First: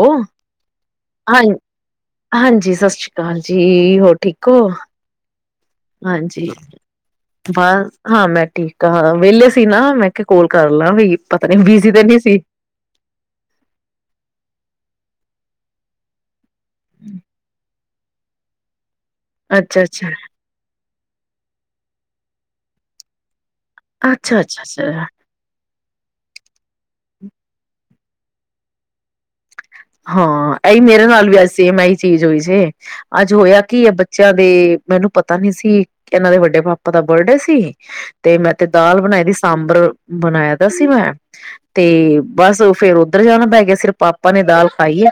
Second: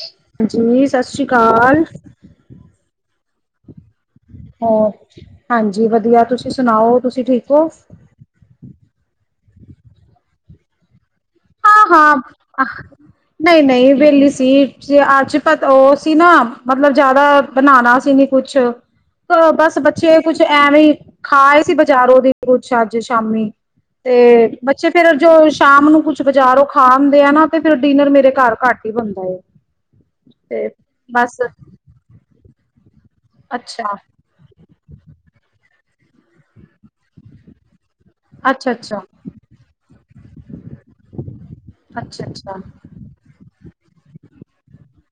ਓ ਹਾਂਜੀ ਸਤਿ ਸ਼੍ਰੀ ਅਕਾਲ। ਹਜੀ ਹੋ ਠੀਕ ਹੋ। ਹੋਰ ਹਾਂਜੀ ਵਧੀਆ ਹਾਂਜੀ ਤੁਸੀਂ ਸੁਣਾਓ ਤੁਸੀਂ ਠੀਕ ਹੋ ਬਸ ਹਾਂ ਮੈਂ ਠੀਕ ਆ ਹ ਹਾਂ ਵਿਹਲੇ ਸੀ। ਸੀ ਨਾ ਮੈਂ ਕਿਹਾ ਕਲ ਕਰ ਲਾਂ ਵੀ ਪਤਾ ਨੀ ਬਿਜੀ ਤੇ ਹਾਂ-ਹਾਂ ਨੀ ਸੀ ਨਹੀਂ-ਨਹੀਂ ਵੇਲੀ ਸੀ। ਜ ਪਤ ਓ ਸੀਨ ਮਤਲਬ ਜਿਆਦਾ ਬਣਾਉਣਾ ਕਿੰਨੀ ਕੁਛ ਥੋੜਾ ਬਸ ਅੱਛਾ ਅੱਛਾ ਬੱਚੇ ਕੁਛ ਐਵੇਂ ਹੀ ਖਾਏ ਸੀ ਬਜ਼ਾਰੋਂ ਦੀ ਕੁਛ ਅੱਜ ਸ਼ਾਮੀ। ਅੱਛਾ ਤੇ ਅੱਛਾ ਬੱਚੇ ਅੱਛਾ ਫੇਰ ਜੋ ਸ਼ਾਮ ਨੂੰ ਕੁ ਬਾਜ਼ਾਰੋ ਖਾ ਆਂਦੇ ਆ ਨਾ ਤੇ ਫੇਿਰ ਡਿਨਰ ਮੇਰੇ ਘਰ ਘੱਟ ਹੀ ਬਣਦਾ। ਤੇ ਹਾਂ ਇਹਈ ਮੇਰੇ ਨਾਲ ਬਸ ਵੀ ਸੇਮ ਆਈ ਚੀਜ਼ ਹੋਈ ਜੈ। ਅੱਜ ਹੋਇਆ ਕੀ ਹੈ ਅੱਛਾ ਬੱਚਿਆਂ ਦੇ ਮੈਨੂੰ ਪਤਾ ਨੀ ਸੀ ਇਹਨਾਂ ਦੇ ਵੱਡੇ ਪਾਪਾ ਦਾ ਬਰਡੇ ਸੀ। ਤੇ ਮੈਂ ਤੇ ਅੱਛਾ ਦਾਲ ਅੱਛਾ ਬਣਾਈ ਦੀ ਸਾਂਬਰ ਬਣਾਇਆ ਦਾ ਸੀ ਮੈਂ ਤੇ ਅੱਛਾ ਅੱਛਾ ਬਸ ਫੇਰ ਉੱਧਰ ਜਾਣਾ ਪੈ ਗਿਆ। ਸਿਰਫ ਪਾਪਾ ਪਾਣੀ ਦਾਲ ਖਾਈਏ,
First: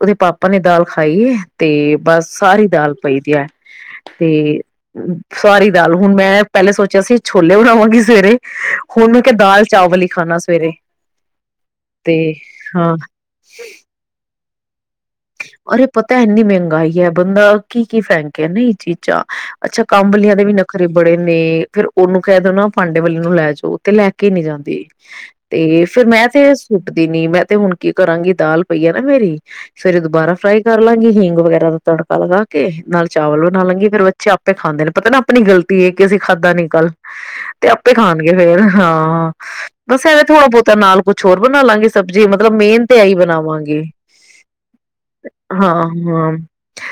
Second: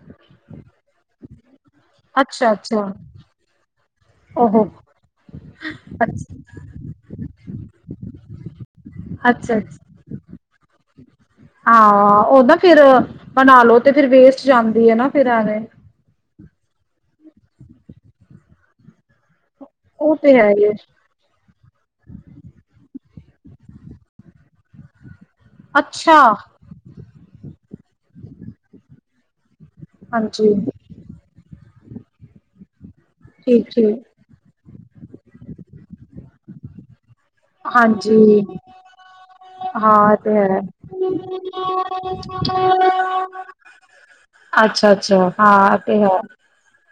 ਉਹਦੇ ਪਾਪਾ ਨੇ ਦਾਲ ਖਾਈ ਏ। ਤੇ ਬਸ ਅੱਛਾ ਸਾਰੀ ਅੱਛਾ ਦਾਲ ਪਈਦੀ ਹੈ। ਤੇ ਓਹੋ ਸਾਰੀ ਦਾਲ ਹੁਣ ਮੈਂ ਪਹਿਲੇ ਸੋਚਿਆ ਸੀ ਛੋਲੇ ਬਣਾਵਾਂਗੀ ਸਵੇਰੇ। ਹੁਣ ਮੈਂ ਕਿਹਾ ਅੱਛਾ ਦਾਲ ਅੱਛਾ ਚਾਵਲ ਹੀ ਖਾਣਾ ਸ ਸਵੇਰੇ ਤੇ ਹਾਂ ਉਹ ਨਾ ਫਿਰ ਹਾਂ ਬਣਾ ਲੋ ਤੇ ਫਿਰ ਵੇਸਟ ਜਾਂਦੀ ਹੈ ਨਾ। ਫਿਰ ਐਵੇਂ ਅਰੇ ਇਹ ਪਤਾ ਇਨੀ ਮਿਹਨਤ ਸਹੀ ਏ ਬੰਦਾ ਕੀ ਕੀ ਫੇਂਕੇ ਚੀਜ਼ਾਂ। ਅੱਛਾ ਉਹ ਕੰਬਲੀਆਂ ਤੇ ਦੇ ਹੈ ਵੀ ਹੀ ਨਖਰੇ ਬੜੇ ਨੇ, ਫੇਰ ਉਹਨੂੰ ਕਹਿ ਦਿਓ ਨਾ ਭਾਂਡੇ ਵੱਲ ਲੇ ਜਾਓ ਤੇ ਲੈ ਕੇ ਨੀ ਜਾਂਦੀ। ਤੇ ਫੇਿਰ ਅੱਛਾ ਮੈਂ ਤੇ ਸੁੂੱਟ ਨੀ ਮੈਂ ਤੇ ਹੁਣ ਕੀ ਕਰਾਂਗੀ ਦਾਲ ਪਈ ਆ ਨਾ ਮੇਰੀ ਸਵੇਰੇ ਦੁਬਾਰਾ ਹਾਂਜੀ ਫਰਾਈ ਕਰ ਲਾਂਗੀ ਹਿੰਗ ਵਗੈਰਾ ਦਾ ਤੜਕਾ ਲਗਾ ਕੇ ਨਾਲ ਚਾਵਲ ਬਣਾ ਠੀਕ ਲਾਂਗੇ ਠੀਕ ਫੇਰ ਬੱਚੇ ਆਪੇ ਖਾਂਦੇ ਨੇ ਪਤਾ ਨਾ ਆਪਣੀ ਗਲਤੀ ਹੈ, ਕਿ ਅਸੀਂ ਖਾਧਾਂ ਨਿ ਕਲ ਤੇ ਆਪੇ ਖਾਣਗੇ ਹਾਂਜੀ ਫੇਰ ਹਾਂ। ਬਸ ਹਾਂ ਇਹ ਐਵੇਂ ਤੇ ਥੋੜਾ ਹੈ ਬਹੁਤਾ ਨਾਲ ਕੁਛ ਹੋਰ ਬਣਾ ਲਾਂਗੇ ਸਬਜ਼ੀ, ਮਤਲਬ ਮੇਨ ਤੇ ਆ ਹੀ ਬਣਾਵਾਂਗੇ। ਅੱਛਾ-ਅੱਛਾ। ਹਾਂ ਤੇ ਹੈ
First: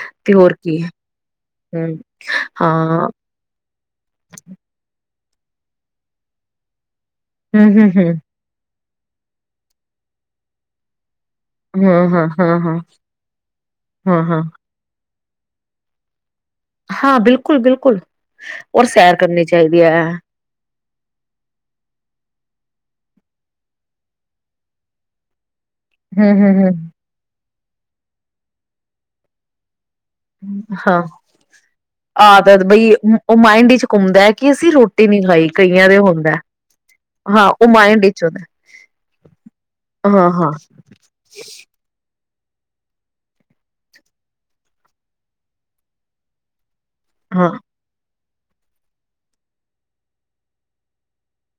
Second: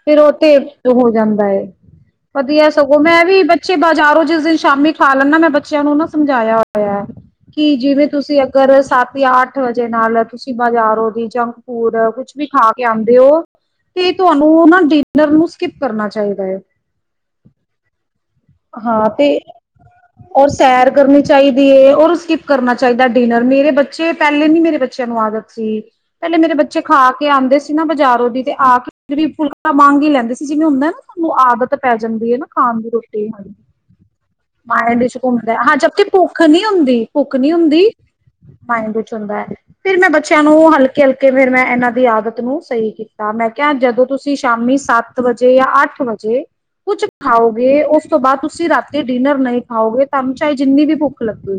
ਫੇਿਰ ਉਹ ਹੋਰ ਤੇ ਕੀ ਹੋ ਜਾਂਦਾ ਹਮ ਵਧੀਆ ਸਗੋਂ ਹਾਂ ਮੈਂ ਵੀ ਬਚ ਬੱਚੇ ਬਾਜ਼ਾਰੋਂ ਜਿਸ ਦਿਨ ਸ਼ਾਮੀ ਖਾ ਲੈਦਾ ਮੈਂ ਬੱਚਿਆਂ ਨੂੰ ਨਾ ਸਮਝਾਇਆ ਹੋਇਆ ਏ। ਕਿ ਹਮ ਹਮ ਜਿਵੇਂ ਤੁਸੀਂ ਅਗਰ ਸ਼ਾਮੀਂ ਅੱਠ ਵਜੇ ਨਾਲ ਤੁਸੀਂ ਬਾਜ਼ਾਰੋ ਦੀ ਜੰਕ ਫੂਡ ਹਮ ਹਾਂ ਹਾਂ ਕੁਛ ਵੀ ਹਾਂ ਖਾ ਹਾਂ ਕੇ ਆਉਂਦੇ ਹੋ ਤੇ ਹਾਂ ਹਾਂ ਤੁਹਾਨੂੰ ਨਾ ਡਿਨਰ ਨੂੰ ਸਕਿਪ ਕਰਨਾ ਚਾਹੀਦਾ। ਹੈ। ਹਾਂ ਬਿਲਕੁਲ ਬਿਲਕੁਲ। ਔਰ ਹਾਂ ਸੈਰ ਤੇ ਕਰਨੀ ਚਾਹੀਦੀ ਐ। ਔਰ ਸੈਰ ਕਰਨੀ ਚਾਹੀਦੀ ਹੈ ਔਰ ਸਕਿਪ ਕਰਨਾ ਚਾਹੀਦਾ ਡਿਨਰ ਮੇਰੇ ਬੱਚੇ ਪਹਿਲੇ ਨੀ ਮੇਰੇ ਬੱਚਿਆਂ ਨੂੰ ਆਦਤ- ਸੀ। ਪਹਿਲੇ ਹਮ ਮੇਰੇ ਹਮ ਬੱਚੇ ਹਮ ਖਾ ਕੇ ਆਂਦੇ ਸੀ। ਕੇ ਬਾਜ਼ਾਰੋਂ ਦੀ ਤੇ ਆ ਕੇ ਫ਼ਿਰ ਵੀ ਫੁਲਕਾ- ਮੰਗ ਹੀ ਲੈਂਦੇ ਸੀ ਜਿਵੇਂ ਹੁੰਦਾ ਨਾ ਹਾਂ ਸਾਨੂੰ ਆਦਤ ਪੈ ਜਾਂਦੀ ਹੈ ਨਾ ਆਦਤ ਖਾਣ ਦੀ ਬਈ ਰੋ- ਉਹ ਮਾਇੰਡ ਵਿੱਚ ਘੁੰਮਦਾ ਹੈ ਕਿ ਅਸੀਂ ਮਾਇਡ ਰੋਟੀ ਵਿੱਚ ਨੀ ਖਾਈ ਘੁੰਮਦਾ ਐ ਕਈਆਂ ਜਬ ਦੇ ਤੱਕ ਹੁੰਦਾ। ਭੁੱਖ ਨੀ ਹੁੰਦੀ ਭੁੱਖ ਹਾਂ ਨੀ ਉਹ ਹੁੰਦੀ, ਮਾਇੰਡ ਵਿੱਚ ਹੁੰਦਾ ਮਾਇੰਡ ਵਿੱਚ ਹੁੰਦਾ। ਫ਼ਿਰ ਮੈਂ ਹਾਂ ਬੱਚਿਆਂ ਹਾਂ ਨੂੰ ਹਲਕੇ ਹਲਕੇ ਫਿਰ ਮੈਂ ਇਹਨਾਂ ਦੀਆਂ- ਆਦਤ ਨੂੰ ਸਹੀ ਕੀਤਾ। ਮੈਂ ਕਿਹਾ ਜਦੋਂ ਤੁਸੀਂ ਸ਼ਾਮੀ ਸੱਤ ਵਜੇ ਜਾਂ ਅੱਠ ਵਜੇ- ਕੁਛ ਹਾਂ। ਖਾਓਗੇ ਉਸ- ਉਸ ਤੋਂ ਬਾਅਦ ਤੁਸੀਂ ਰਾਤੀ ਡਿਨਰ ਨਹੀਂ ਖਾਓਗੇ, ਤੁਹਾਨੂੰ ਚਾਹੇ ਜਿੰਨੀ ਵੀ ਭੁੱਖ ਲੱਗੇ।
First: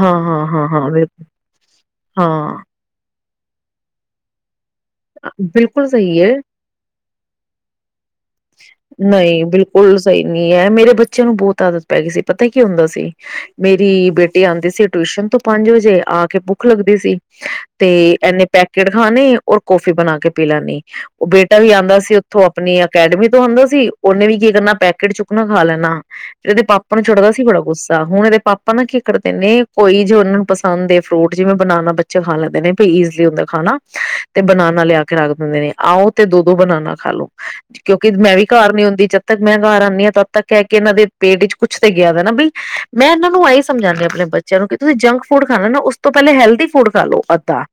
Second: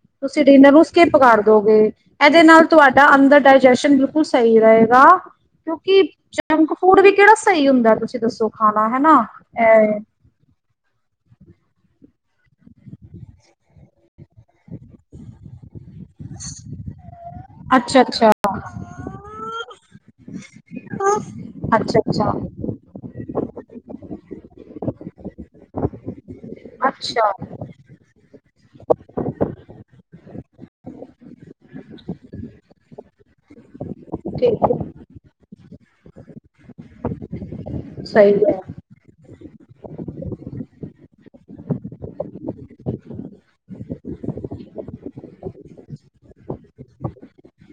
ਹਾਂ ਤੁਸੀਂ ਹਾਂ ਹਾਂ ਡਿਨਰ ਨੂੰ ਹਾਂ ਬਿਲਕੁਲ ਸਕਿਪ ਕਰ ਦੋਗੇ। ਇਹਦੇ ਹਾਂ ਨਾਲ ਤੁਹਾਡਾ ਅੰਦਰ- ਡਾਇਜੈਸ਼ਨ ਬਿਲਕੁਲ ਸਹੀ ਰਹੇ। [unintelligible] ਬਿਲਕੁਲ ਕਿਉਂਕਿ ਸਹੀ ਹੈ। ਜੰਕ ਫੂਡ ਵੀ ਕਿਹੜਾ ਸਹੀ ਹੁੰਦਾ ਤੁਸੀਂ ਦੱਸੋ ਖਾਣਾ ਹੈਨਾ ਐ। ਬੱਚਿਆਂ ਨੂੰ ਬਹੁਤ ਆਦਤ ਪੈ ਗਈ ਸੀ ਪਤਾ ਕੀ ਹੁੰਦਾ ਸੀ, ਮੇਰੀ ਬੇਟੀੇ ਆਉਂਦੇ ਸੀ ਟਿਊਸ਼ਨ ਤੋਂ ਪੰਜ ਵਜੇ- ਆ ਕੇ ਭੁੱਖ ਲੱਗਦੀ ਸੀ ਤੇ ਅੱਛਾ ਅੱਛਾ ਇਹਨੇ ਪੈਕੇਟ ਖਾਣੇ ਔਰ- ਕੋਫੀ ਬਣਾ ਕੇ ਪੀ ਲੈਂਨੀ, ਉਹ ਬੇਟਾ ਵੀ ਅੱਛਾ ਆਂਦਾ ਸੀ ਉੱਥੋਂ ਅੱਛਾ ਆਪਣੀ ਅਕੈਡਮੀ ਤੋਂ ਆਂਦਾ ਸੀ। ਉਹਨੇ ਵੀ ਕੀ ਕਰਨਾ ਪੈਕੇਟ ਚੁੱਕਣਾ ਖਾ ਲੈਨਾ। ਇਹਦੇ ਪਾਪਾ ਨੂੰ ਚੜਦਾ ਅੱਛਾ ਸੀ ਬੜਾ ਗੁੱਸਾ, ਹੁਣ ਇਹਦੇ- ਪਾਪਾ ਨਾ ਕੀ ਕਰਦੇ ਨੇ ਕੋਈ ਜੇ ਉਹਨਾਂ ਨੂੰ ਪਸੰਦ ਏ ਫਰੂਟ ਜਿਵੇਂ ਬਨਾਨਾ ਬੱਚੇ ਖਾ ਲੈਂਦੇ ਨੇ ਭੀ ਈਜਲੀ ਹੁੰਦਾ ਖਾਣਾ। ਤੇ ਠੀਕ ਬਨਾਨਾ ਹੈ ਲਿਆ ਕੇ ਰੱਖ ਦਿੰਦੇ ਨੇ। ਆਉ ਤੇ ਦੋ- ਦੋ ਬਨਾਨਾ ਖਾ ਲੋ ਕਿਉਂਕਿ ਸਹੀ ਮੈਂ ਵੀ ਹੈ ਘਰ ਨੀ ਹੁੰਦੀ ਜ- ਤਦ ਮੈਂ ਘਰ ਆਨੀ ਆ ਤਦ ਤੱਕ ਐਹ ਕੇ ਇਹਨਾਂ ਦੇ ਪੇਟ ਚ ਕੁਛ ਤੇ ਗਿਆ ਤਾਂ ਨਾ ਬਈ, ਮੈਂ ਇਹਨਾਂ ਨੂੰ ਆਹੀ ਸਮਝਾਉਂਦੀ ਆਪਣੇ ਬੱਚਿਆਂ ਨੂੰ ਕਿ ਤੁਸੀਂ ਜੰਕ ਫੂਡ ਖਾਣਾ ਨਾ ਉਸ ਤੋਂ ਪਹਿਲੇ ਹੈਲਦੀ ਫੂਡ ਖਾ ਲਓ ਅੱਧਾ।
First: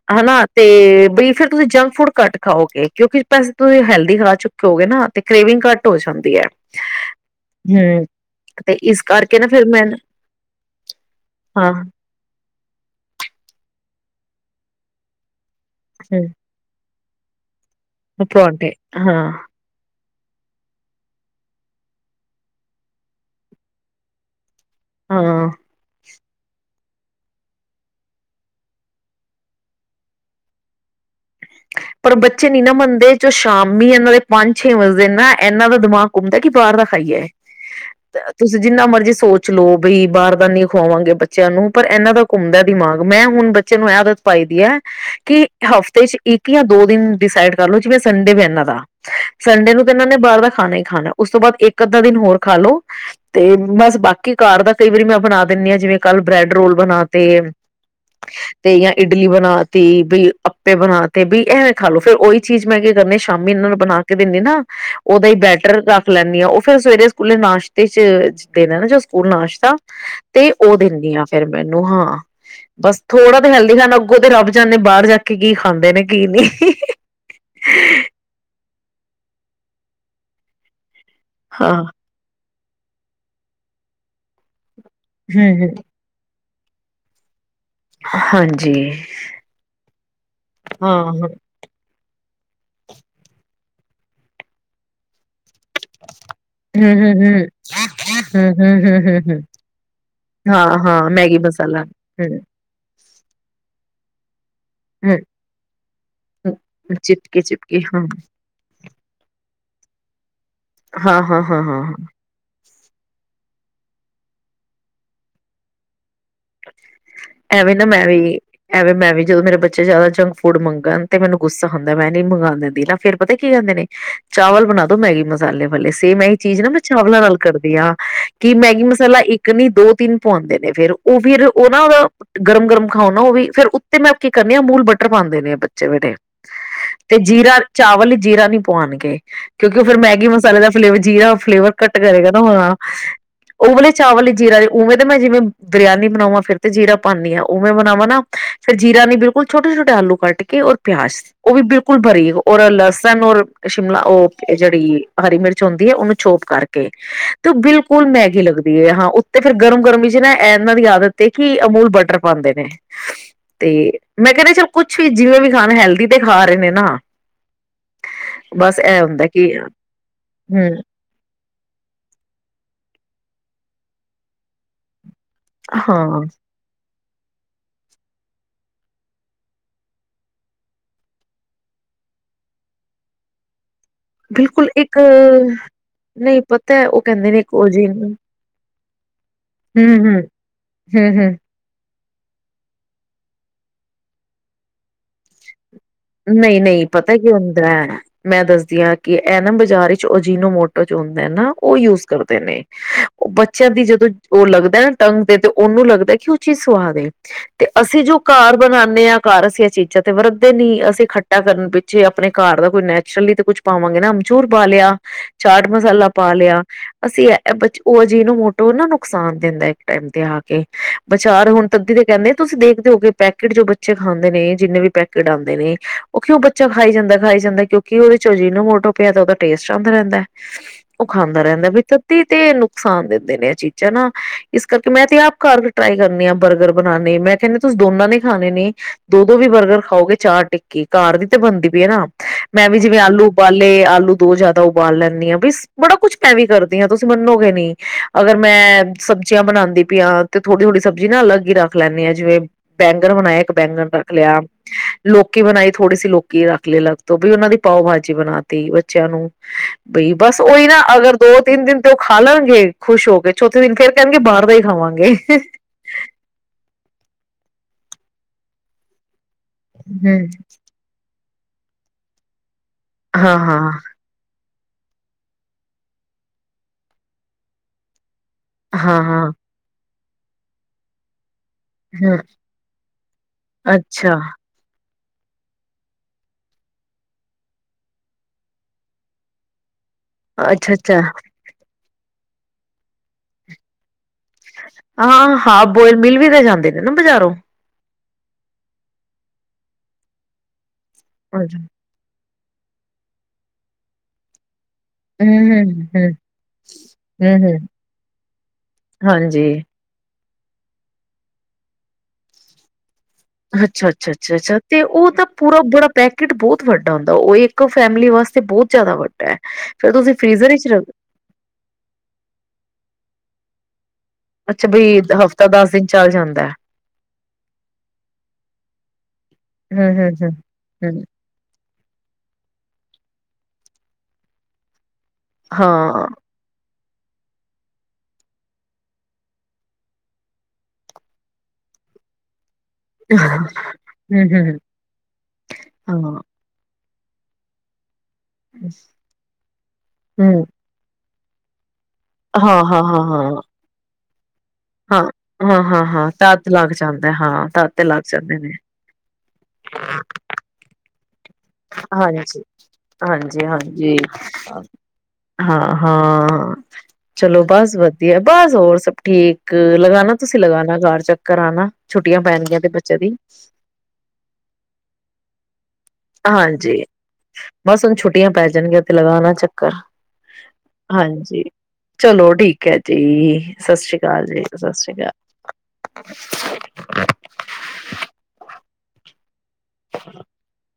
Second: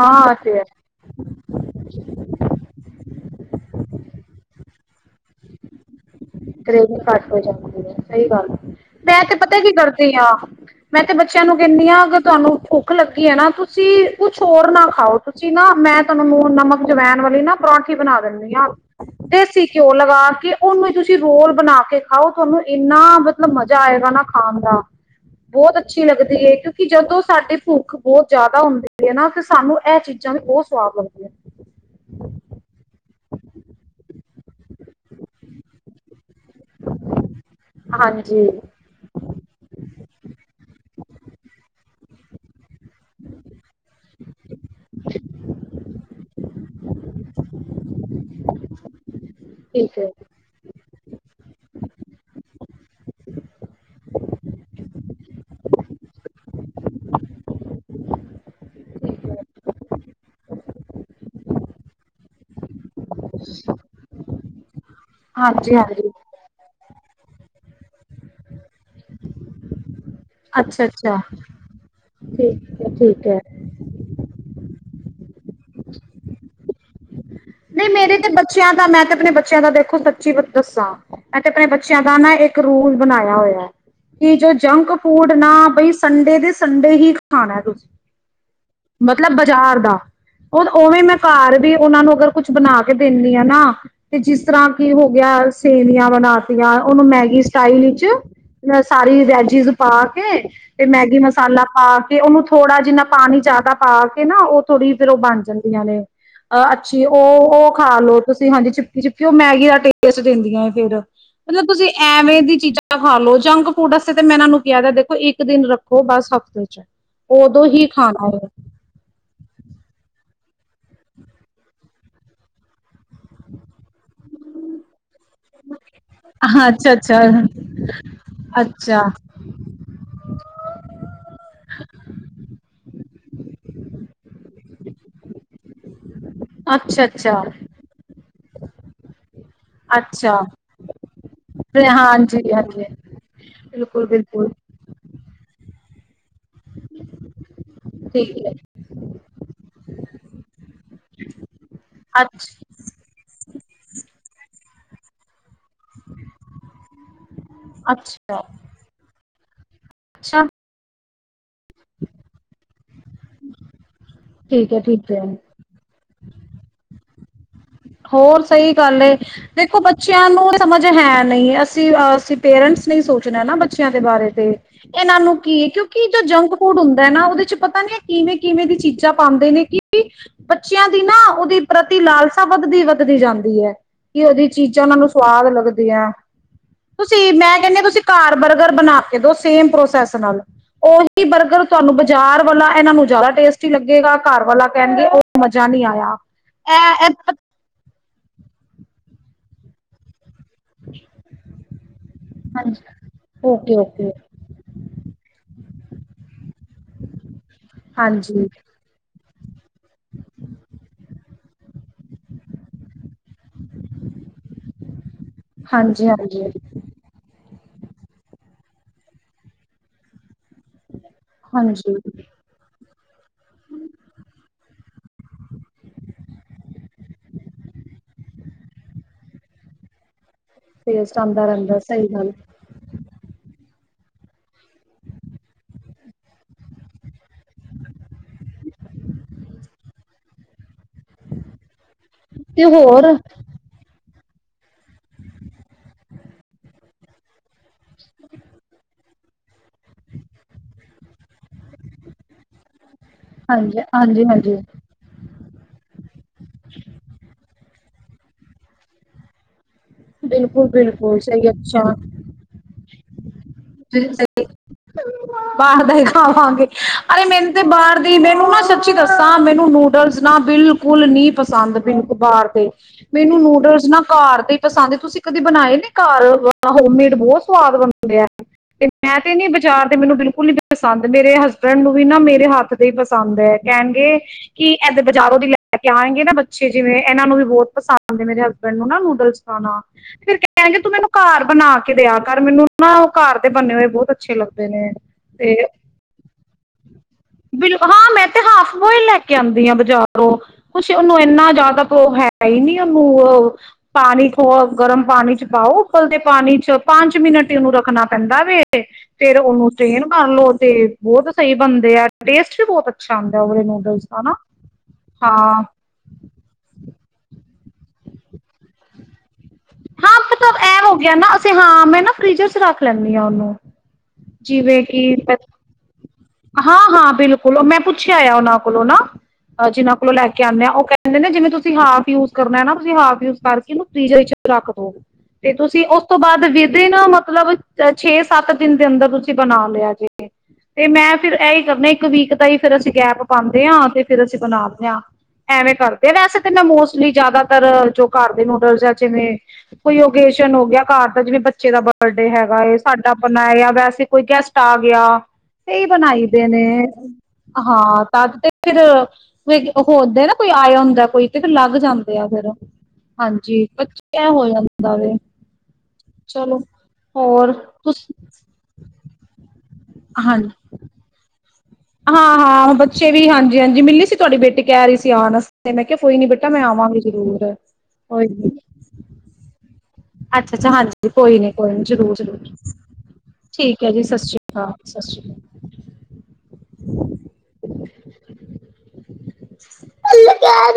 ਹਾਂ ਹਨਾ ਅੱਜ। ਤੇ ਬਈ ਫੇਰ ਤੁਸੀਂ ਜੰਕ ਫੂਡ ਘੱਟ ਖਾਓਗੇ ਕਿਉਂਕਿ- ਬਸ ਤੁਸੀਂ ਹੈਲਦੀ ਖਾ ਚੁੱਕੇ ਹੋਵੋਗੇ ਨਾ ਤੇ ਕਰੇਵਿੰਗ ਘੱਟ ਹੋ ਸਕਦੀ- ਕਰੇਵਿੰਗ ਘੱਟ ਹੋ ਜਾਂਦੀ ਐ। ਸਹੀ ਗੱਲ ਐ। ਤੇ ਇਸ ਮੈਂ ਤੇ ਕਰਕੇ ਨਾ ਪਤਾ ਫਿਰ ਕੀ ਮੈਂ ਕਰਦੀ ਆ ਮੈਂ ਤੇ ਬੱਚਿਆਂ ਨੂੰ ਹਾਂ ਕਹਿਨੀ ਆ ਕੇ ਤੁਹਾਨੂੰ ਭੁੱਖ ਲੱਗੀ ਹੈ ਨਾ ਤੂੰ- ਤੁਸੀਂ ਕੁਛ ਹੋਰ ਨਾ ਖਾਓ ਤੁਸੀਂ- ਤੁਸੀ ਨਾ ਮੈਂ ਤੁਹਾਨੂੰ ਹਮ ਨੂੰਨ ਨਮਕ- ਜਵੈਣ ਵਾਲੀ ਨਾ ਪਰੌਂਠੀ- ਪਰੌਂਠੇ ਬਣਾ ਦਿੰਨੀ ਆ ਪਰੌਂਠੇ ਹਾਂ ਦੇਸੀ ਘਿਓ ਲਗਾ ਕੇ ਕੇ ਉਹਨੂੰ ਹੀ ਤੁਸੀਂ- ਤੁਸੀਂ ਰੋਲ ਬਣਾ ਕੇ ਖਾਓ ਤੁਹਾਨੂੰ ਇੰਨਾ ਮਤਲਬ ਮਜ਼ਾ ਆਏਗਾ ਨਾ ਖਾਣ- ਹਾਂ ਹਾਂ ਬਹੁਤ ਅੱਛੀ ਲੱਗਦੀ ਤੇ ਕਿਉਂਕਿ ਜਦੋਂ ਸਾਡੇ ਭੁੱਖ ਬਹੁਤ ਜ਼ਿਆਦਾ ਹੁੰਦੀ ਹੈ ਨਾ ਤੇ ਸਾਨੂੰ ਇਹ ਚੀਜ਼ਾਂ ਵੀ ਬਹੁਤ ਸਵਾਦ ਲੱਗਦੀਆਂ ਪਰ ਬੱਚੇ ਨੀ ਨਾ ਮੰਨਦੇ ਜੋ ਸ਼ਾਮੀ ਇਹਨਾਂ ਦੇ ਪੰਜ ਛੇ ਵਜਦੇ ਨਾ ਇਹਨਾਂ ਦਾ ਦਿਮਾਗ ਘੁੰਮਦਾ ਕਿ ਬਾਹਰ ਦਾ ਖਾਈਏਏ ਹਾਂਜੀ ਤੁਸੀਂ ਜਿੰਨਾ ਮਰਜੀੀ ਸੋਚ ਲੋਓ ਬਈ ਬਾਹਰ ਦਾ ਨੀ ਖਵਾਵਾਂਗੇ ਬੱਚਿਆਂ ਨੂੰ ਪਰ ਇਹਨਾਂ ਦਾ ਘੁੰਮਦਾ ਦਿਮਾਗ ਮੈਂ ਹੁਣ ਬੱਚੇ ਨੂੰ ਇਹ ਆਦਤ ਪਾਈ ਦੀ ਹੈ ਕਿ ਹਫ਼ਤੇ ਚ ਕਿ ਆ ਦੋ ਦਿਨ ਡਿਸਾਈਡ ਕਰਲੋ ਜਿਵੇਂ ਸੰਡੇ ਵੀ ਇਹਨਾਂ ਦਾ ਸੰਡੇ ਨੂੰ ਤੇ ਠੀਕ ਇਹਨਾਂ ਹੈ ਨੇ ਬਾਹਰ ਦਾ ਖਾਣਾ ਹੀ ਖਾਣਾ ਉਸ ਤੋਂ ਬਾਅਦ ਇੱਕ ਅੱਧਾ ਦਿਨ ਹੋਰ ਖਾ ਲੋ ਤੇ ਬਸ ਬਾਕੀ ਕਾਰ ਦਾ ਕਈ ਵਾਰੀ ਮੈਂ ਬਣਾ ਦਿੰਦੀ ਹਾਂ ਜਿਵੇਂ ਕੱਲ ਬ੍ਰੈਡ ਰੋਲ ਬਣਾ ਤੇ ਤੇ ਜਾਂ ਇਡਲੀ ਠੀਕ ਹੈ ਬਣਾ ਤ ਬਈ ਆਪੇ ਬਣਾ ਤ ਤੇ ਵੀ ਐਵੇਂ ਖਾ ਲੋ ਫੇਿਰ ਉਹੀ ਚੀਜ਼ ਮੈਂ ਕਿਹਾ ਕਰਨੇ ਸ਼ਾਮੀ ਇਹਨਾਂ ਨੂੰ ਬਣਾ ਕੇ ਦਿੰਦੇ ਨਾ ਅੱਛਾ ਉਹਦਾ ਹੀ ਬੈਟਰ ਰੱਖ ਹਾਂਜੀ-ਹਾਂਜੀ, ਲੈਂਦੀ ਆ ਉਹ ਫੇਿਰ ਸਵੇਰੇ ਸਕੂਲੇ ਨਾਸ਼ਤੇ ਚ ਦੇਣਾ ਨਾ ਜੋ ਸਕੂਲ ਨਾਸ਼ਤਾ ਤੇ ਉਹ ਦਿੰਦੀ ਅੱਛਾ-ਅੱਛਾ, ਹਾਂ ਫੇਿਰ ਮੈਨੂੰ ਹਾਂ ਠੀਕ ਐ, ਬਸ ਠੀਕ ਐ। ਥੋੜਾ ਤਾਂ ਹੈਲਦੀ ਖਾ ਅੱਗੋਂ ਤੇ ਰੱਬ ਜਾਂਦੇ ਬਾਹਰ ਜਾ ਕੇ ਕੀ ਖਾਂਦੇ ਨੇ ਕੀ ਨਹੀਂੀ ਨਹੀਂ ਮੇਰੇ ਤੇ ਬੱਚੇ ਬੱਚਿਆਂ ਦਾ ਮੈਂ ਤੇ ਆਪਣੇ ਬੱਚਿਆਂ ਦਾ ਦੇਖੋ ਸੱਚੀ ਦੱਸਾਂ ਅਤੇ ਆਪਣੇ ਹਾਂ ਬੱਚਿਆਂ ਦਾ ਨਾ ਇੱਕ ਇੱਕ ਰੂਲ ਬਣਾਇਆ ਹੋਇਆ ਕਿ ਜੋ ਜੰਕ ਫੂਡ ਨਾ ਹਮ ਬਈ ਸੰਡੇ ਦੇ ਸੰਡੇ ਹੀ ਖਾਣਾ ਤੁਸੀਂ ਹਾਂਜੀ ਮਤਲਬ ਬਾਜ਼ਾਰ ਦਾ ਉਹ ਹਾਂ ਉਵੇਂ ਹਾਂ ਮੈਂ ਘਰ ਵੀ ਉਹਨਾਂ ਨੂੰ ਅਗਰ ਕੁਛ ਬਣਾ ਕੇ ਦਿੰਦੀ ਹਾਂ ਨਾ ਤੇ ਜਿਸ ਤਰ੍ਹਾਂ ਕੀ ਹੋ ਗਿਆ ਸੇਵੀਆਂ ਬਣਾਤੀਆਂ ਉਹਨੂੰ ਮੈਗੀ ਸਟਾਈਲ ਵਿੱਚ ਸਾਰੀ ਵੈਜਿਸ ਪਾ ਕੇ ਤੇ ਮੈਗੀ ਮਸਾਲਾ ਪਾ ਕੇ ਉਹਨੂੰ ਥੋੜਾ ਜਿੰਨਾ ਪਾਣੀ ਜਿਆਦਾ ਪਾ ਕੇ ਨਾ ਥੋੜ੍ਹੀ ਫੇਿਰ ਉਹ ਬਣ ਜਾਂਦੀਆਂ ਨੇ ਅਹ ਅੱਛਾ ਉਹ ਉਹ ਖਾ ਲੋ ਤੁਸੀਂ ਹਾਂਜੀ ਚੁਪੀ ਚਿੱਪੀ ਉਹ ਮੈਗੀ ਦਾ ਟੇਸਟ ਦਿੰਦੀਆਂ ਫੇਿਰ ਮਤਲਬ ਤੁਸੀਂ ਐਵੇਂ ਦੀ ਚੀਜ਼ਾਂ ਖਾ ਲਓ ਜੰਕ ਫੂਡਤੇ ਤੇ ਮੈਂ ਇਹ ਨੂੰ ਕਿਹਾਦ ਹੈ ਦੇਖੋ ਇੱਕ ਦਿਨ ਰੱਖੋ ਬਸ ਹਫ਼ਤੇ ਚ ਉਦੋਂ ਐਵੇਂ ਨਾ ਹੀ ਮੈਂ ਖਾਣਾ ਵੀ ਹੈ ਐਵੇਂ ਮੈਂ ਵੀ ਜਦੋਂ ਮੇਰੇ ਬੱਚੇ ਜ਼ਿਆਦਾ ਜੰ ਫੂਡ ਮੰਗਣ ਤੇ ਮੈਨੂੰ ਗੁੱਸਾ ਹੁੰਦਾ ਮੈਂ ਨ ਮੰਗਵਾ ਦਿੰਦੀ ਨਾ ਫ਼ੇ ਪਤਾ ਕੀ ਕਹਿੰਦੇ ਨੇ ਚਾਵਲ ਬਣਾ ਦੋ ਮੈਗੀ ਮਸਾਲੇ ਵਾਲੇ ਸੇਮ ਇਹੀ ਚੀਜ਼ ਹਾਂ ਨਾ ਮੈਂ ਅੱਛਾ-ਅੱਛਾ, ਚਾਵਲਾਂ ਨਾਲ ਕਰਦੀ ਹਾਂ ਕਿ ਮੈਗੀ ਅੱਛਾ, ਮਸਾਲਾ ਇੱਕ ਨੀ ਦੋ ਤਿੰਨ ਪਾਉਂਦੇ ਨੇ ਫੇਿਰ ਉਹ ਫਿਰ ਉਹ ਨਾ ਉਹਦਾ ਗਰਮ ਗਰਮ ਖਾਉ ਨਾ ਉਹ ਵੀ ਫੇਿਰ ਉੱਤੇ ਮੈਂ ਕੀ ਕਰਨੀ ਆ ਮੂਲ ਬਟਰ ਪਾਉਂਦੇ ਨੇ ਆ ਬੱਚੇ ਵੇਟੇ ਅੱਛਾ-ਅੱਛਾ, ਤੇ ਅੱਛਾ ਅੱਛਾ ਜੀਰਾ ਚਾਵਲ ਹੀ ਜੀਰਾ ਨਹੀਂੀ ਪਆਉਣਗੇ ਕਿਉਂਕਿ ਉਹ ਫਿਰ ਮੈਗੀ ਅੱਛਾ ਮਸਾਲੇ ਦਾ ਫਲੇ ਜੀਰਾ ਫਲੇਵਰ ਤੇ ਘੱਟ ਕਰੇਗਾ ਤਾਂ ਹ ਹਾਂਜੀ-ਹਾਂਜੀ ਉਹ ਵਾਲਲੇ ਚਾਵਲ ਬਿਲਕੁਲ-ਬਿਲਕੁਲ ਜੀਰਾ ਉਵੇਂ ਤੇ ਮੈਂ ਜਿਵੇਂ ਬਰਿਆਨੀ ਬਣਾਵਾਂ ਫਿਰ ਤੇ ਜੀਰਾ ਪਾਉਂਦੀ ਆ ਉਹ ਮੈਂ ਬਣਾਵਾਾਂ ਨਾ ਠੀਕ ਐ। ਫੇਿਰ ਜੀਰਾ ਨ ਬਿਲਕੁਲ ਛੋਟੇ ਛੋਟੇ ਆਲੂ ਕੱਟ ਕੇ ਔਰ ਪਿਆਜ ਉਹ ਵੀ ਬਿਲਕੁਲ ਭਰੀਏ ਅੱਛ ਰ ਲਸਣ ਔਰ ਸ਼ਿਮਲਾ ਉਹ ਜਿਹੜੀ ਹਰੀ ਮਿਰਚ ਹੁੰਦੀ ਹੈ ਉਹਨੂੰ ਛੋਪ ਕਰਕੇ ਤੇ ਬਿਲਕੁਲ ਅੱਛਾ, ਮੈਗੀ ਲੱਗਦੀ ਹੈ ਹਾਂ ਤੇ ਫਿਰ ਗਰਮ ਗਰਮੀ ਚ ਨਾ ਅੱਛਾ ਇਹ ਇਹਨਾਂ ਦੀ ਆਦਤ ਕੀ ਅਮੂਲ ਬਟਰ ਪਾਾਂਉਂਦੇ ਨੇ ਤੇ ਮੈਂ ਕਹਿੰਦੇ ਚਲ ਠੀਕ ਐ ਕੁਛ ਵੀ ਠੀਕ ਐ। ਜਿਵੇਂ ਵੀ ਖਾਣਾ ਹੈਲਦੀ ਤੇ ਖਾ ਰਹੇ ਨੇ ਨਾ ਹੋਰ ਸਹੀ ਬਸ ਇਹ ਗੱਲ ਏ ਹੁੰਦਾ ਕਿ ਦੇਖੋ ਬੱਚਿਆਂ ਨੂੰ ਹਮ ਸਮਝ ਹੈ ਨਹੀਂ ਅਸੀਂ ਅ ਅਸੀਂ ਪੇਰੈਂਟਸ ਨੇ ਸੋਚਣਾ ਨਾ ਬੱਚਿਆਂ ਦੇ ਬਾਰੇ ਤੇ ਇਹਨਾਂ ਨੂੰ ਕੀ ਕਿਉਂਕਿ ਜੋ ਹਾਂ ਜੰਕ ਫੂਡ ਹੁੰਦਾ ਨਾ ਉਹਦੇ ਚ ਪਤਾ ਨੀ ਹੈ ਕਿਵੇਂ ਕਿਵੇਂ ਦੀ ਚੀਜ਼ਾਂ ਪਾਉਂਦੇ ਨੇ ਕਿ ਬੱਚਿਆਂ ਦੀ ਨਾ ਉਹਦੇ ਪ੍ਰਤੀ ਲਾਲ ਤਾਂ ਵੱਧਦੀ ਵੱਧਦੀ ਜਾਂਦੀ ਹੈ ਕਿ ਉਹਦੀ ਬਿਲਕੁਲ ਚੀਜ਼ਾਂ ਉਹ ਇੱਕ ਨੂੰ ਸਵਾਦ ਲੱਗਦੀਆਂ ਨਹੀਂ ਪਤਾ ਉਹ ਕਹਿੰਦੇ ਤੁਸੀਂ ਨੇ ਮੈਂ ਉਹ ਕਹਿੰਨੀ ਜੀ ਤੁਸੀਂ ਘਰ ਬਰਗਰ ਬਣਾ ਕੇ ਦੋ ਸੇਮ ਪ੍ਰੋਸੈਸ ਹੂੰ-ਹੂੰ, ਨਾਲ ਉਹੀ ਹੂੰ-ਹੂੰ ਬਰਗਰ ਤੁਹਾਨੂੰ ਜਾਰ ਵਾਲਾ ਇਹਨਾਂ ਨੂੰ ਜ਼ਿਆਦਾ ਟੇਸਟੀ ਲੱਗੇਗਾ ਘਰ ਵਾਲਾ ਕਹਿਣਗੇ ਉਹ ਨਹੀਂੀ ਆਇਆ ਨਹੀਂ-ਨਹੀਂ ਇਹ ਪਤਾ ਹੁੰਦਾ ਮੈਂ ਦੱਸ ਕਿ ਐਨਮ ਬਾਜ਼ਾਰ ਵਿੱਚ ਜਿਨੂੰ ਮੋਟਰ ਚ ਹੁੰਦਾ ਨਾ ਉਹ ਯੂਜ ਕਰਦੇ ਨੇ ਹਾਂਜੀ ਉਹ ਬੱਚਿਆਂ ਓਕੇ ਦੀ ਜਦੋਂ ਓਕੇ ਉਹ ਲੱਗਦਾ ਨਾ ਟੰਗ ਤੇ ਤੇ ਉਹਨੂੰ ਲੱਗਦਾ ਕਿ ਉਹ ਚੀਜ਼ ਸੁਵਾ ਦੇ ਤੇ ਅਸੀਂ ਜੋ ਹਾਂਜੀ ਘਰ ਬਣਾਦੇ ਹਾਂ ਕਾਰਰ ਸੀ ਚੀਜ਼ਾਂ ਤੇ ਵਰਦੇ ਨੀ ਇਕੱਟਾ ਕਰਨ ਪਿੱਛੇ ਆਪਣੇ ਘਰ ਦਾ ਕੋਈ ਨੈਚੁਰਲੀ ਕੁਛ ਪਾਵਾਂਗੇ ਨਾ ਅਮਚੂਰ ਪਾ ਲਿਆ ਚਾਟ ਹਾਂਜੀ ਮਸਾਲਾ ਪਾ ਹਾਂਜੀ ਲਿਆ ਅਸੀਂ ਬ ਉਹ ਅਜਿਨੂੰ ਮੋਟੋ ਨਾ ਨੁਕਸਾਨ ਦਿੰਦਾ ਇੱਕ ਟਾਈਮ ਤੇ ਆ ਵਿਚਾਰ ਹੁਣ ਤੱਦੀ ਹਾਂਜੀ ਤੇ ਕਹਿੰਦੇ ਤੁਸੀਂ ਦੇਖਦੇ ਹੋਗੇ ਪੈਕੇਟ ਜੋ ਬੱਚੇ ਖਾਂਦੇ ਨੇ ਜਿੰਨੇ ਵੀ ਪੈਕੇਟ ਆਉਂਦੇ ਨੇ ਉਹ ਕਿ ਉਹ ਬੱਚਾ ਖਾਈ ਜਾਂਦਾ ਖਾਈ ਜਾਂਦਾ ਕਿਉਂਕਿ ਉਹਦੇ ਚੋਂ ਜਿਹਨੂੰ ਮੋਟੋ ਪਿਆ ਤਾਂ ਉਹਦਾ ਟੇਸਟ ਆਉਦਾ ਰਹਿੰਦਾ ਹੈ ਉਹ ਟੇਸਟ ਖਾਂਦਾ ਆਉਂਦਾ ਰਹਿੰਦਾ ਬ ਸਹੀ ਤੱਧ ਗੱਲ ਤੇ ਨੁਕਸਾਨ ਦਿੰਦੇ ਨੇ ਇਹ ਚੀਜ਼ਾਂ ਚ ਨਾ ਇਸ ਕਰਕੇ ਮੈਂ ਤੇ ਆਪ ਘਰ ਟਰਾਈ ਕਰਨੀੇ ਆ ਬਰਗਰ ਬਣਾਣੇ ਮੈਂ ਕਹਿੰਦੀ ਤੁਸੀ ਦੋਨਾਂ ਨੇ ਖਾਣੇ ਨੇ ਦੋ ਦੋ ਵੀ ਬਰਗਰ ਖਾਓਗੇ ਚਾਰ ਟ ਕੀ ਕਾਰ ਦੀ ਤੇ ਬਣਦੀ ਪਈ ਹੈ ਨਾ ਤੇ ਮੈਂ ਵੀ ਜਿਵੇਂ ਹੋਰ ਆਲੂ ਉਬਾਲੇ ਆਲੂ ਦੋ ਜ਼ਿਆਦਾ ਉਬਾਲ ਲੈਂਦੀ ਹਾਂ ਬ ਬੜਾ ਕੁਛ ਮੈਂ ਵੀ ਕਰਦੀ ਹਾਂ ਤੁਸੀਂ ਮੰਨੋਗੇ ਨਹੀਂੀ ਅਗਰ ਮੈਂ ਸਬਜ਼ੀਆਂ ਬਣਾਉਦੀ ਪ ਆ ਤੇ ਥੋੜ੍ਹੀ ਥੋੜ੍ਹੀ ਸਬਜ਼ੀ ਨਾ ਅਲਗ ਹੀ ਰੱਖ ਲੈਂਦੇ ਆਾਂ ਜਿਵੇਂ ਬੈਂਗਨ ਬਣਾਇਆ ਇੱਕ ਹਾਂਜੀ ਬੈਂਗਣ ਰੱਖ ਹਾਂਜੀ ਲਿਆ ਹਾਂਜੀ ਲੋਕ ਕੀ ਬਣਾਈ ਥੋੜੇ ਸੀ ਲੋਕੀ ਰੱਖ ਲੱਗ ਤੋਂ ਬ ਵੀ ਉਹਨਾਂ ਦੀ ਪਾਓ ਭਾਜੀ ਬਣਾ ਤੀ ਬੱਚਿਆਂ ਨੂੰ ਬਈ ਬਸ ਉਹੀ ਬਿਲਕੁਲ ਨਾ ਅਗਰ ਬਿਲਕੁਲ ਦੋ ਸਹੀ ਤਿੰਨ ਦਿਨ ਅੱਛਾ ਤੇ ਉਹ ਖਾ ਲਣਗੇ ਖੁਸ਼ ਹੋ ਕੇ ਚੌਥੇ ਦਿਨ ਫਰ ਕਹਿਣਗੇ ਬਾਹਰ ਹੀ ਖਾਵਗੇ ਇਹ ਬਾਰ ਦੇ ਖਾਵਾਂਗੇ ਅਰੇ ਮੈਨੂੰ ਬਾਹਰ ਦੀ ਮੈਨੂੰ ਨਾ ਸੱਚੀ ਦੱਸ ਤਾਂ ਮੈਨੂੰ ਨੂਡਲਸ ਨਾ ਬਿਲਕੁਲ ਨੀ ਪ ਪਸੰਦ ਬਿੰਨ ਕੁਬਾਰ ਤੇ ਹਮ ਹਾਂ ਮੈਨੂੰ ਹਾਂ ਨੂਡਲਸ ਨਾ ਘਰ ਤੇ ਤਾਂ ਸਾਂ ਤੁਸੀਂ ਕਦੇ ਬਣਾਏ ਨ ਘਰ ਹੋਮਮੇਡ ਬਹੁਤ ਸਵਾਦ ਬਣਦੇ ਤੇ ਹਾਂ ਮੈਂ ਹਾਂ ਤੇ ਨੀ ਵਿਚਾਰ ਮੈਨੂੰ ਬਿਲਕੁਲ ਨੀ ਪੰਦ ਮੇਰੇ ਹਸ ਹਸਬੈਂਡ ਨੂੰ ਵੀ ਹਮ ਨਾ ਮੇਰੇ ਹੱਥ ਤੇ ਪਸੰਦ ਹੈ ਅੱਛਾ ਕਹਿਣਗੇ ਕਿ ਇ ਬਾਜ਼ਾਰੋਂ ਦੀ ਲੈ ਕੇ ਆਂਗੇ ਨਾ ਬੱਚੇ ਜਿਵੇਂ ਇਹਨਾਂ ਨੂੰ ਵੀ ਬਹੁਤ ਪਸੰਦ ਨੇ ਮੇਰੇ ਹਸਬੈਂਡ ਨੂੰ ਨਾ ਨੂਡਲਸ ਖਾਣਾ ਤੇ ਫਿਰ ਅੱਛਾ ਕਹਿਣਗੇ ਤੂੰ ਅੱਛਾ ਮੈਨੂੰ ਘਰ ਬਣਾ ਕੇ ਦਿਆਂ ਮੈਨੂੰ ਨਾ ਉਹ ਘਰ ਦੇ ਬੰਨੇ ਹੋਏ ਬਹੁਤ ਅੱਛੇ ਲੱਗਦੇ ਨੇ ਹਾਂ ਹਾਂ ਤੇ ਬੋਇਲ ਮਲ ਵੀ ਤਾਂ ਜਾਂਦੇ ਨੇ ਨਾ ਬਜ਼ਾਰੋਂ ਬਿਲ ਹਾਂ ਮੈਂ ਤੇ ਹਾਫ ਬੋਇਲ ਲੈ ਕੇ ਆਉਂਦੀ ਹਾਂ ਬਜ਼ਾਰੋਂ ਕੁੱਛ ਉਹਨੂੰ ਇੰਨਾ ਹਾਂਜੀ ਜ਼ਿਆਦਾ ਭਰੋ ਹੈ ਕਈ ਨ ਆ ਮੂੰਹ ਪਾਣੀ ਥੋ ਗਰਮ ਪਾਣੀ ਚ ਹਮ ਪਾਓ ਹਮ ਉਪਲ ਹਮ ਦੇ ਪਾਣੀ ਚ ਪੰਜ ਹਮ ਮਿੰਟ ਹਮ ਇਹਨੂੰ ਰੱਖਣਾ ਪੈਂਦਾ ਵੇ ਹਾਂਜੀ ਉਹਨੂੰੱ ਬਣ ਲਓ ਤੇ ਬਹੁਤ ਸਹੀ ਬਣਦੇ ਆ ਟੇਸਟ ਵੀ ਬਹੁਤ ਅ ਅੱਛਾ ਅੱਛਾ ਅੱਛਾ ਅਛਾ ਤੇ ਉਹ ਤਾਂ ਹਾਂ ਪੂਰਾ ਬੜਰਾ ਪੈਕੇਟ ਬਹੁਤ ਵੱਡਾ ਵੱਡਾ ਹੁੰਦਾ ਉਹ ਇੱਕ ਫੈਮਿਲੀ ਵਾਸਤੇ ਬਹੁਤ ਜਿਆਦਾ ਵੱਡਾ ਹੈ ਫੇਰ ਤੁਸੀਂ ਫ੍ਰੀਜ਼ਰ ਹਾਂਲ ਵਿੱਚ ਐ ਰੱਖ ਹੋ ਗਿਆ ਨਾ ਅਸੀਂ ਹਾਂ ਮੈਂ ਨਾ ਫ੍ਰਿਜਰ ਚ ਰੱਖ ਲੈਂਦੀ ਹਾਂ ਉਹਨੂੰ ਅੱਛਾ ਬਈ ਹਫ਼ਤਾ ਦਸ ਦਿਨ ਚੱਲ ਜਾਂਦਾ ਹੈ। ਹਾਂ ਹਾਂ ਬਿਲਕੁਲ ਉਹ ਮੈਂ ਪੁੱਛਿਆ ਆ ਉਹਨਾਂ ਕੋਲੋਂ ਨਾ ਜਿਹਨਾਂ ਹਮ ਕੋਲੋਂ ਹਮ ਲੈ ਹਮ ਕੇ ਆਉਂਦੇ ਆ ਉਹ ਹਮ ਕਹਿੰਦੇ ਨੇ ਜਿਵੇਂ ਤੁਸੀਂ ਤੁਸੀਂ ਹਾਫ ਯੂਜ ਕਰਨਾ ਨਾ ਤੁਸੀਂ ਹਾਫ ਯੂਜ ਕਰਕੇ ਇਹਨੂੰ ਫ੍ਰਿਜ ਵਿੱਚ ਰੱਖ ਦੋ ਤੇ ਤੁਸੀਂ ਉਸ ਹਾਂ ਤੋਂ ਬਾਅਦ ਦਿ ਨਾ ਮਤਲਬ ਛੇ ਸੱਤ ਦਿਨ ਦੇ ਅੰਦਰ ਤੁਸੀਂ ਬਣਾ ਲਿਆ ਜੇ ਤੇ ਮੈਂ ਫਿਰ ਇਹੀ ਕਰਨਾ ਇੱਕ ਵੀਕ ਤਾਂ ਹੀ ਫੇਰ ਅਸੀਂ ਗੈਪ ਪਾਉਂਦੇ ਹਾਂ ਤੇ ਫੇਰ ਹਮ ਅਸੀਂ ਹਮ ਬਣਾਦੇ ਹਾਂ ਐਵੇਂ ਕਰਦੇ ਹਾਂ ਵੈਸੇ ਤਾਂ ਮੌੋਸਮ ਜਿਆਦਾਤਰ ਜੋ ਘਰ ਦੇ ਨੂਡਲ ਜਾਂ ਜਿਵੇਂ ਕੋਈ ਹੂੰ, ਓਕੇਜਨ ਹੋ ਗਿਆ ਘਰ ਜਿਵੇਂ ਬੱਚੇ ਦਾ ਬਡੇ ਹੈਗਾ ਹਾਂ, ਏ ਹਾਂ, ਹਾਂ, ਸਾਡਾ ਹਾਂ, ਹਾਂ। ਪਨਾ ਹੈ ਵੈਸੇ ਕੋਈ ਗੈਸਟ ਆ ਗਿਆ ਹਾਂ, ਹਾਂ, ਸਹੀ ਹਾਂ ਬਣਾਈ ਦੇ ਤੱਤ ਨੇ ਲੱਗ ਜਾਂਦਾ ਹਾਂ ਤੱਤ ਤੇ ਲੱਗ ਹਾਂ ਜਾਂਦੇ ਤਦ ਨੇ ਫਿਰ ਹੁੰਦੇ ਨਾ ਕੋਈ ਆਏ ਹ ਜਾਂ ਕੋਈ ਤੇ ਫਿਰ ਲੱਗ ਜਾਂਦੇ ਆ ਹਾਂਜੀ ਫਿਰ ਹਾਂਜੀ ਹਾਂਜੀ ਬੱਚੇ ਹੋ ਜਾਂਦਾ ਵੇ ਹਾਂ ਹਾਂ ਚਲੋ ਚਲੋ ਹੋਰ ਬਸ ਤੁ ਵਧੀਆ ਬਸ ਹੋਰ ਸਭ ਠੀਕ ਲਗਾ ਤੁਸੀਂ ਹਾਂਜੀ ਲਗਾਉਣਾ ਕਾਰ ਚੱਕਰ ਆਨਾ ਹਾਂ ਹਾਂ ਬੱਚੇ ਵੀ ਹਾਂਜੀ ਹਾਂਜੀ ਮਿਲੀ ਸੀ ਤੁਹਾਡੀ ਬੇਟੀ ਕਹਿ ਰਹੀ ਸੀ ਆਉਣ ਵਾਸਤੇ ਮੈਂ ਕਿਹਾ ਕੋਈ ਨੀ ਬੇਟਾ ਮੈਂ ਹਾਂਜੀ ਆਵਾਂਗੀ ਜ਼ਰੂਰ ਬਸ ਹੁਣ ਕੋਈ ਛੁੱਟੀਆਂ ਪੈ ਨੀ ਜਾਣਗੀਆਂ ਤੇ ਲਗਾਣਾ ਚੱਕਰ ਅੱਛਾ ਅੱਛਾ ਕੋਈ ਹਾਂਜੀ ਨੀ ਕੋਈ ਨੀ ਜ਼ਰੂਰ ਚਲੋ ਜ਼ਰੂਰ ਠੀਕ ਹੈ ਜੀ ਸਤਿ ਠੀਕ ਹੈ ਸ੍ਰੀ ਅਕਾਲ ਸ਼੍ਰੀ ਜੀ ਸਤਿ ਅਕਾਲ ਸ੍ਰੀ ਸ਼੍ਰੀ ਅਕਾਲ [unintelligible]